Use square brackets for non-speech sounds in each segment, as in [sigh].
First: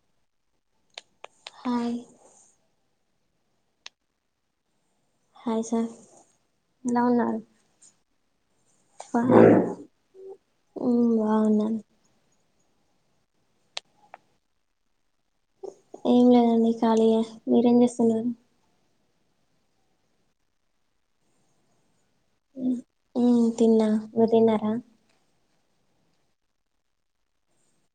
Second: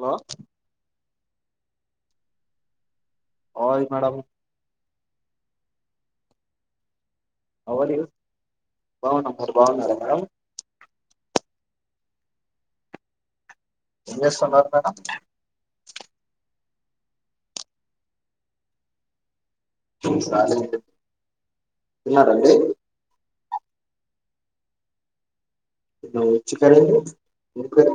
వా ఆయ్ hi madam hi sir ఎలా ఉన్నారు అవలే బా బాగున్నా మరి మ్మ్ బాగున్నారా మేడం అ ఏమి చేస్తన్నారా మేడం ఏం లేదండి ఖాళీగా మీరేం చేస్తున్నారు ఇసాలే హు తిన్నా మీరు తిన్నారా ఏం కర్రీ అండి ఏం కర్రీ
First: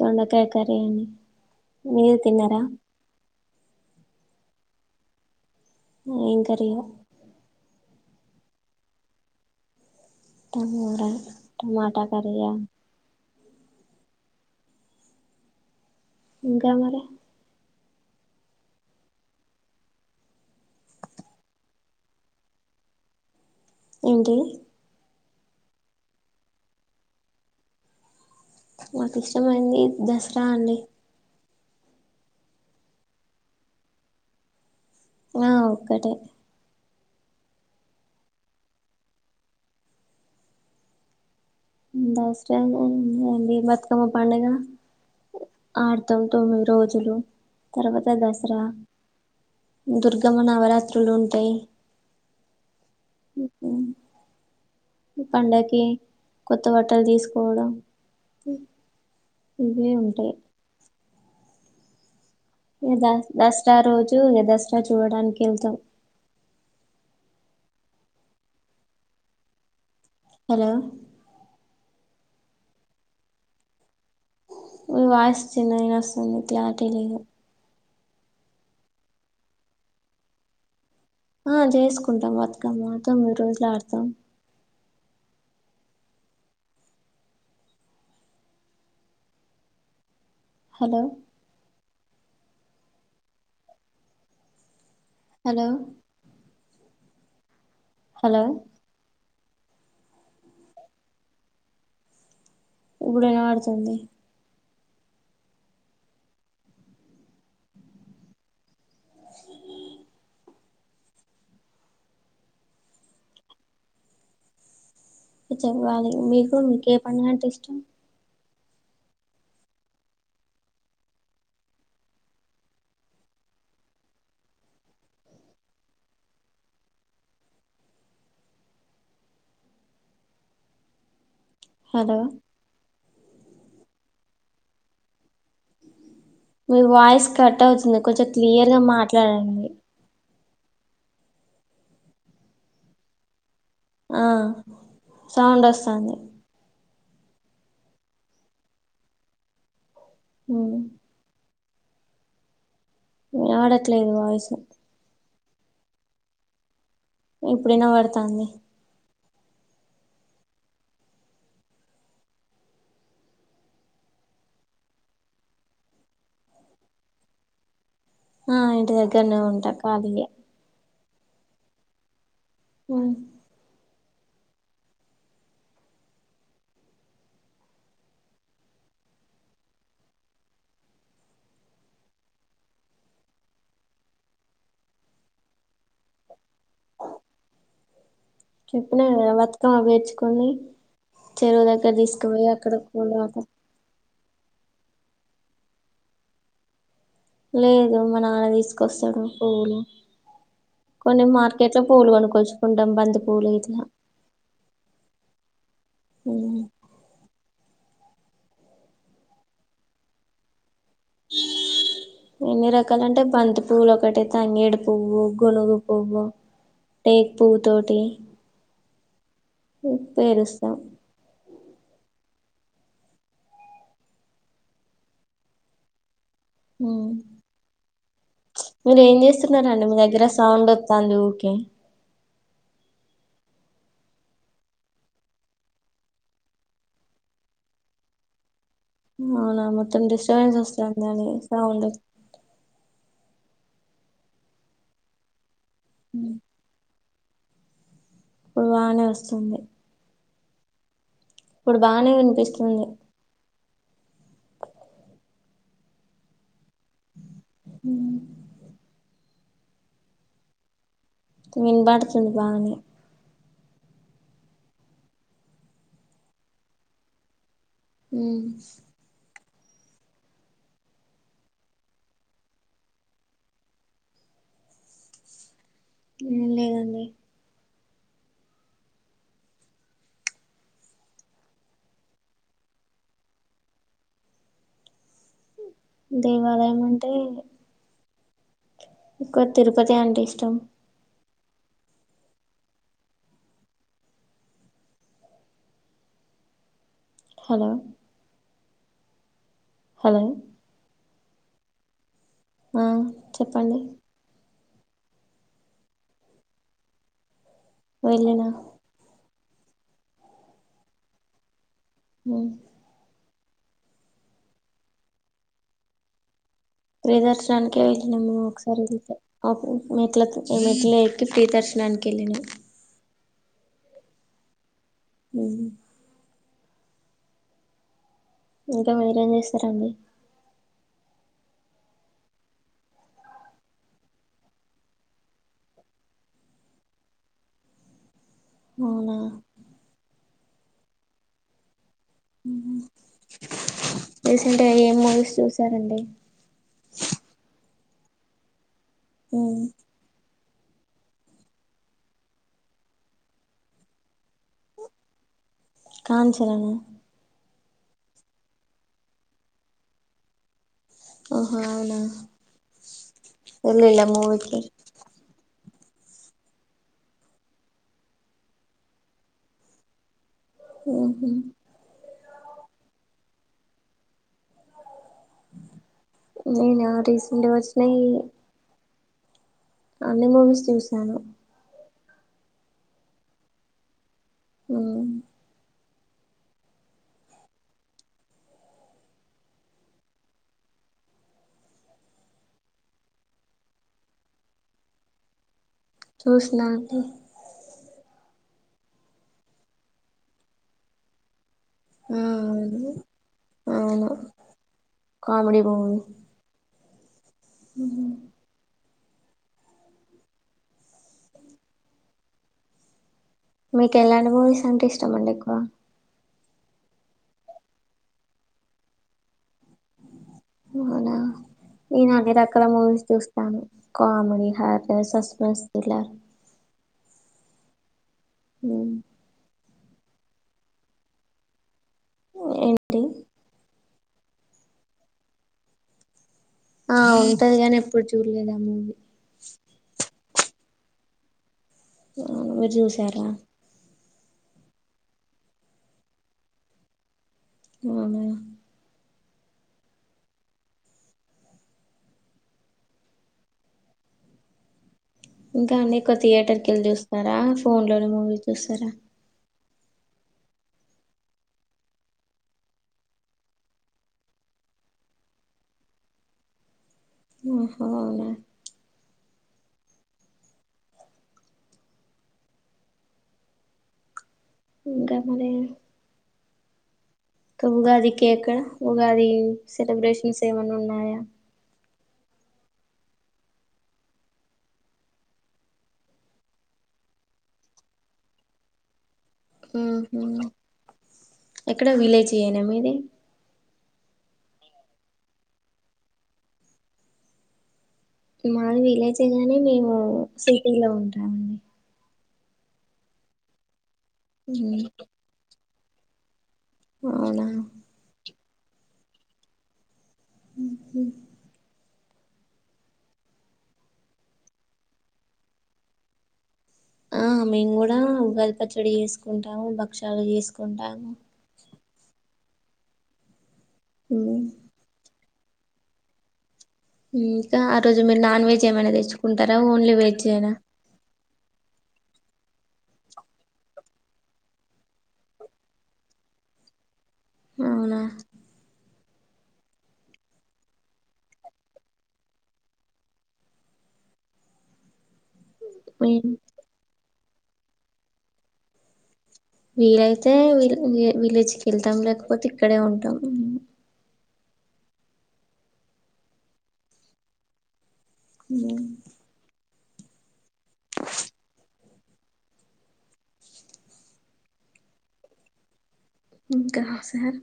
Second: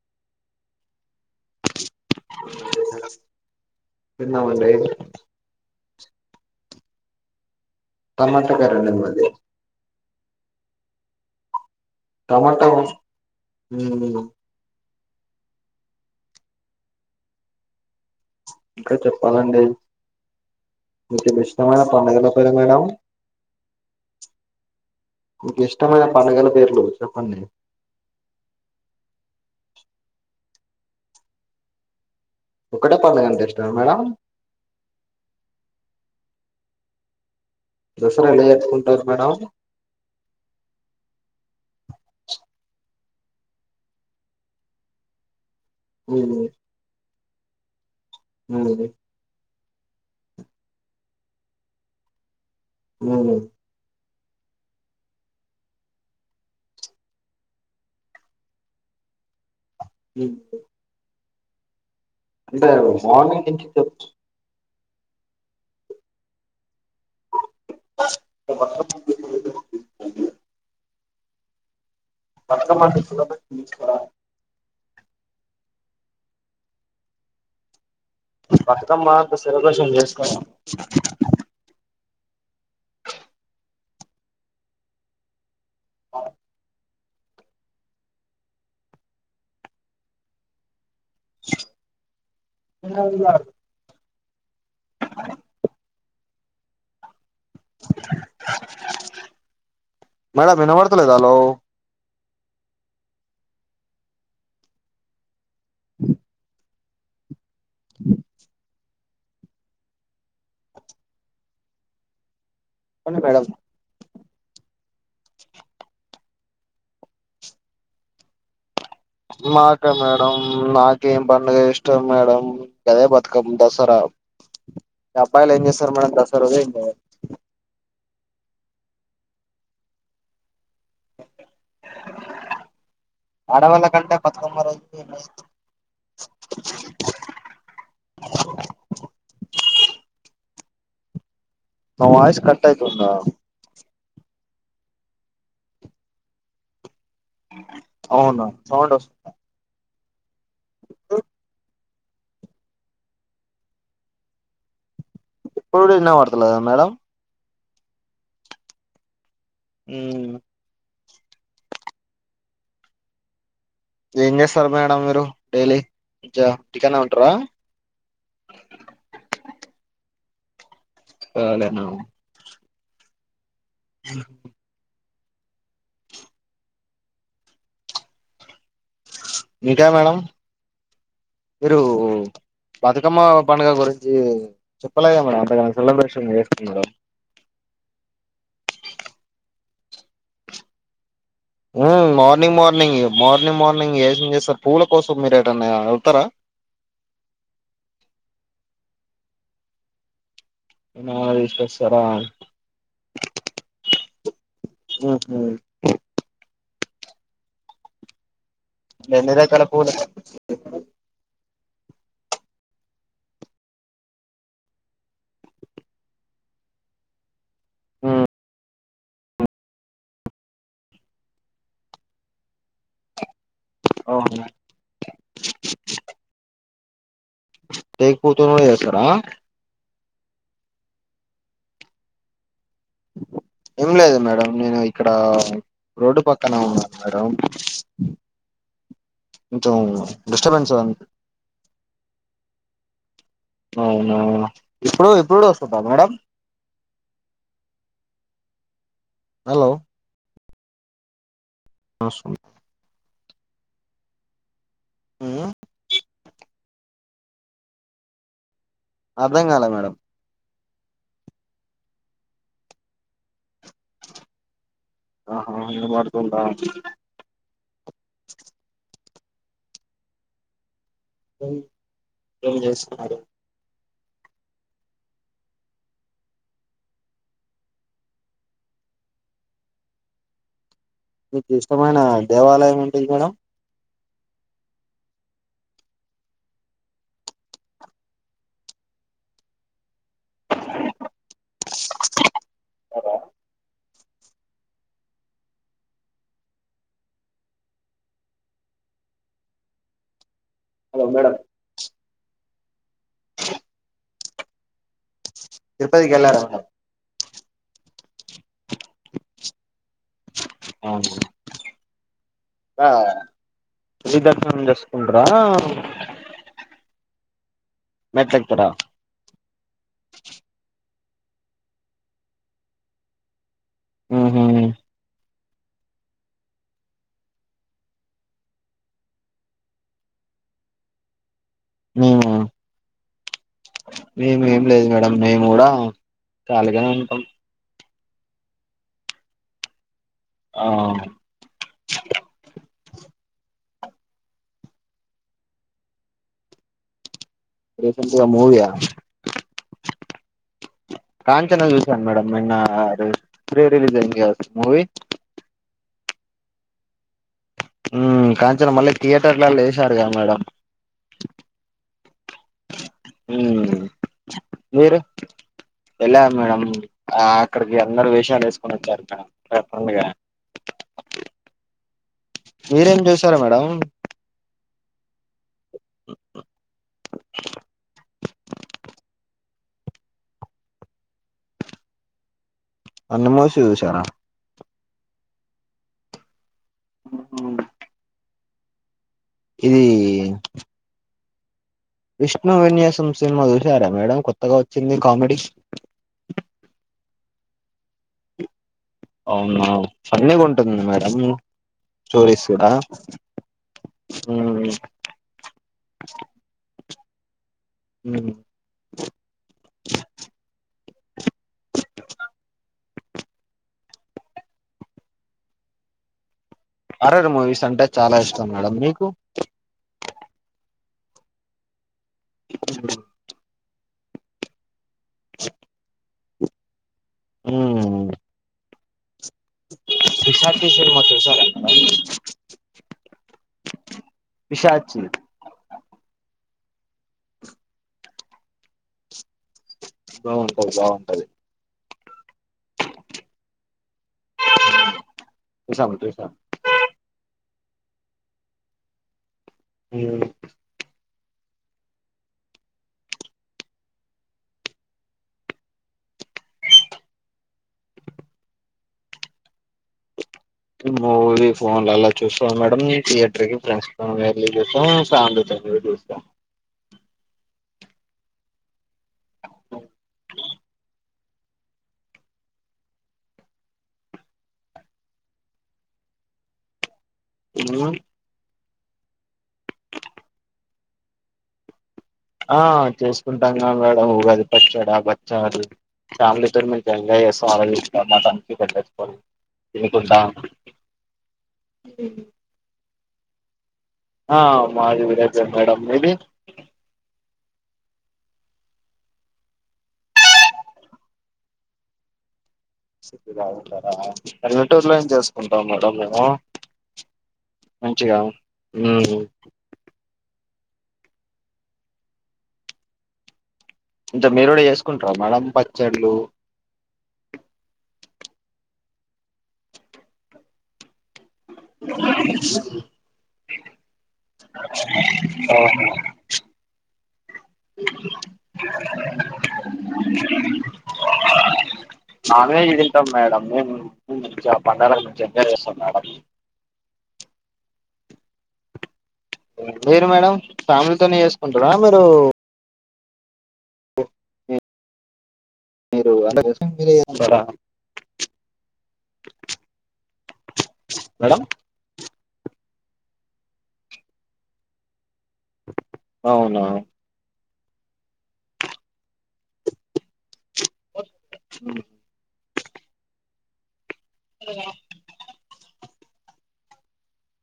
దొండకాయ కర్రీ అండి మీరు తిన్నారా తిన్నమండి ఎం కర్రీ హోం టమాటా కర్రీ అండి మది టమోరాయి టమాటా కర్రీ య హు ఇంకా మరి ఇంకా చెప్పాలండి మీకి ఇష్టమైననా పండగల పేరు మేడం ఏంటే మీకు ఇష్టమైన పడుగల పేర్లు చెప్పండి నాకు ఇష్టమైంది దసరా అండి ఒకటే పడుగంటే ఇష్టం మేడం ఆ ఒక్కటే దసరా ఎలా జరుపుకుంటారు మేడం ఊమ్ అండి బతుకమ్మ పండగ ఆర్తవ్ ఉమ్ తొమ్మిది రోజులు తరువాత్ అ దసరా ఉమ్ దుర్గమ్మ నవరాత్రులు ఉంటయి ఉమ్ ఊహ్మ్ పండగకి కొత్త బట్టలు తీసుకోవడం ఇవే ఉమ్ ఉంటయి అంటే మార్నింగ్ [unintelligible] ఇ చూడానికి ఎళ్తం [unintelligible] హలో బతకమ్మ ఫెస్టివల్ తీస్ కదా వాయిస్ చిన్నగినొస్తుంది క్లారిటీ లేదు బతకమ్మ అంత సెలబ్రేషన్ చేస్తార ఆ చేసుకుంటాం బతుకమ్మ తొమ్మిది రోజులు ఆడతాం ఆ హలో అ [unintelligible] హలో హలో మేడం వినపడ్తలేదా హలో ఇప్పుడు ఇనవడుతుంది హ [inaudible] సి [unintelligible] చెప్పండి మేడం [unintelligible] పిచ్చేప్ వాళ్లు మీకు మీకేం పండగంటే ఇష్టం మాకా మేడం నాకేం పండుగ ఇష్టం మేడం అదే బతకమ్మ దసరా అబ్బాయిలు ఏం చేస్తారు మేడం దసర రోజు ఇంగ హలో ఆడవాళ్ళ కంటే బతకమ్మరోజు మీ వాయిస్ కట్ అవుతుంది కొంచెం క్లియర్ గా మాట్లాడండి నా వాయిస్ కట్ ఐతుందా ఆహ్ సౌండ్ వస్తంది అవును సౌండ్ అస్తు హ్మ్మ్ ఇనపడట్లేదు మీ వాయిసు ఇప్పుడు కూడా ఇనవడతలేదా మేడం ఇప్పుడు వినవాడతాంది హ్మ్మ్ ఏం చేస్తారు మేడం మీరు డైలీ ఇక ఇంట్లోనే ఉంటారా ఆ ఇంటి దగ్గరనే ఉంటా ఖాళీగా ఖాళీనా హ్మ్ ఎందుకు ఇంకా మేడం మీరు బతుకమ్మ పండుగ గురించి చెప్పలేద మేడం అంతగా సెలబ్రేషన్ చేసుకోడం చెప్పిన కదా బతుకమ్మ పేర్చుకొని చెరువు దగ్గర ఊఉ తీసుకుపోయి మార్నింగ్ అక్కడ మార్నింగ్ పూలు అక్కడ మార్నింగ్ మార్నింగ్ ఏం చేస్తారు పూల కోసం మీరు యాడన్నా వెళ్తారా లేదు మా నాన్న తీసుకోస్తాడు పువ్వులు కొన్ని ఏమైనా మార్కెట్ లో తీసుకొస్తారా పూలు కొనక్కోచ్చుకుంటాం బంతి పూలు ఇట్లా ఆహ మ్ ఎన్ని రకాల పూలు ఎన్ని రకాలంటే బంతి పువ్వులు ఒకటి తంగేడు పువ్వు గునుగు పువ్వు టేక్ పువ్వు తోటి ఉమ్, పే పేరుస్తా ఓ ఔనా హ్మ్ పూతోని కూడా మీరు చేస్తారా ఏం చేస్తున్నారంండి మీ దగ్గర సౌండ్ వత్తు చాలు ఓకే ఏం లేదు మేడం నేను ఇక్కడ రోడ్డు పక్కన ఉన్నాను మేడం అవునా కొంచెం మొత్తం డిస్టబెన్స్ డిస్టర్బెన్స్ అన్- వస్తుంది అని సౌండ్ అవునా ఇప్పుడు ఇప్పుడు మేడం పోన వస్తుంది హలో ఇప్పుడు బానే వస్తుంది. వినిపిస్తుంది ఉమ్ హ్మ్ అర్థం కాలా మేడం వీనపడుతుంది బానే ఆహా వినపడుతుందా హ ఏం చేస్తున్నారు లేదు మీకు ఇష్టమైన దేవాలయం ఏంటది మేడం దేవాలయం అంటే ఎక్కువ తిరుపతి అంటే ఇష్టం హలో హలో హలో మేడం ఆ చెప్పండి తిరుపతికి వేళ్ళారతే వెళ్ళినా ఆ ఆ ఉచిత దర్శనం చేసుకుంట్రా ఫ్రీ దర్శన్ దానీకే వెళ్ళ నమ్మ ఒకసారి వెళ్తే మెట్ల మెట్లలేకీ ఫ్రీ దర్శనానికి వెళ్లినం ఆహ అ ఇంకా మీరేం చేస్తారండి మేము మేము ఏం భయపడం మేము కూడా ఖాళీగానే ఉంటాం అవునా ఆ రీసెంట్ గా ఏం మూవీస్ చూసారండి రీసెంట్లీ మూవీ యా అ కాంచనా చూసాను మేడం నిన్న రీ రిలీజ్ అయింది కదా మూవీ కాంచన నా ఆ కాంచన మళ్ళీ థియేటర్లలో వేశారు కదా మేడం ఓహో అవునా హ వెళ్ళిలా మూవీకి మీరు వెళ్ళను మేడం అక్కడికి అందరు వేషలు వేసుకొని వచ్చారు మేడం మ్మ్ హు మీరేం చేశారు మేడం. నేనా రీసెంట్ గా వచ్చినయి అన్నీ మూవీస్ చూసాను అన్ని మూవీస్ చూసారా? మ్మ్ మ్మ్ హు ఇదీ విష్ణు విన్యాసం సినిమా చూసారా మేడం కొత్తగా వచ్చింది కామెడీ. చూసిన అంటే అవునా ఫన్నీగా ఉంటుంది మేడమ్ మ్మ్ అవున కామెడీ మూవీ మ్మ్ మీకు ఎలాంటి మూవీస్ అంటే ఇష్టమ అండి ఎక్కువ హర్రర్ మూవీస్ అంటే చాలా ఇష్టం మేడం. మీకు? అవునా నేను అన్ని రకాల మూవీస్ చూస్తాను. కామెడి హార్ సస్పెన్స్ థ్రిల్లర్ మ్మ్ మ్ పిశాచి సినిమా చూశారా మేడం. ఏంటి పిశాచి ఆ ఉంటది గాని ఎప్పుడు చూడ్లేదు ఆ మూవీ. బాగుంటది బాగుంటది. మీర్ చూసారా మ్ చూసాం చూసాం అవునా మ్ ఇంకా అండి ఎక్కువ థియేటర్కి వెళ్ళి చూస్తారా, ఫోన్ లోనే మూవీస్ చూస్తారా? మూవీ ఫోన్లల్లా చూస్తాం మేడం థియేటర్ కి ఫ్రెండ్స్ తో వెళ్లీ చూస్తాం ఫ్యామిలీతో కూడ చూస్తం. ఓహో అవునా ఇంకా మరి. క్క మ్మ్. ఉగాదికి ఎక్కడ ఉగాది సెలబ్రేషన్స్ ఏమన్నా ఉన్నాయా? ఆ చేసుకుంటాం గా మేడం ఉగాది పచ్చడ, బచ్చాలు. ఫ్యామిలీ తో మంచిగ ఎంజాయ్ చేస్తాం. [unintelligible] మ్మ్ తినుకుంటా హు ఎక్కడ విలేజ్యేనా మీది? ఆ మాది విలేజే మేడం. మీది? మాది విలేజే కానీ మేము సిటీలో ఉంటామండి. సిటీ లో ఉంటా రా. మ్మ్. పల్లెటూరులో ఏం చేసుకుంటావ్ మర్ టాం మేము అవునా ఊ ఊహు ఇంతకు మీరు కూడా చేసుకుంటారా మేడం పచ్చళ్ళు ఆ మేము కూడా ఉగాది పచ్చడి చేసుకుంటాము భక్షలు చేసుకుంటాము మ్మ్. ఓహో ఇంకా ఆ రోజు మీరు నాన్ వెజ్ ఏమైనా తెచ్చుకుంటారా ఓన్లీ వెజ్ నా నాన్ వెజ్ హే తింటాం మేడం మేము మంచిగా ఆ పండగలకు ఎంజాయ్ చేస్తాం మేడమ్ అవునా మీరు మేడం ఫ్యామిలీతోనే చేసుకుంటారా మీరు ఒ ఇ మీ మీరు అంటే క్వశ్చన్ మీరే ఉండడాం వీలైతే వి మేడం విలేజ్కి వెళ్తాం లేకపోతే ఇక్కడే ఉంటాం అవునా ఊ ఊ ఇగో ఇంకా హాసన్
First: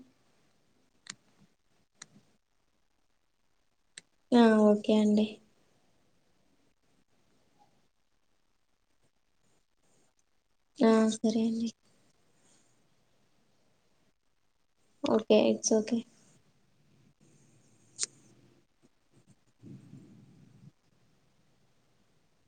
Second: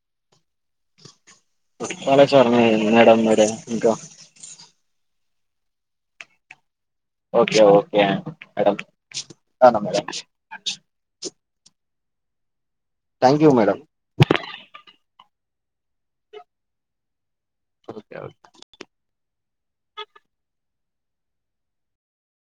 కాళేశ్వరం ఏ వినడం ఏ డే ఇంకా యా ఓకే అండి ఓకే ఓకే మేడం సరే మేడం ఆ సరే పేంది thank you madam okay it's okay okay okay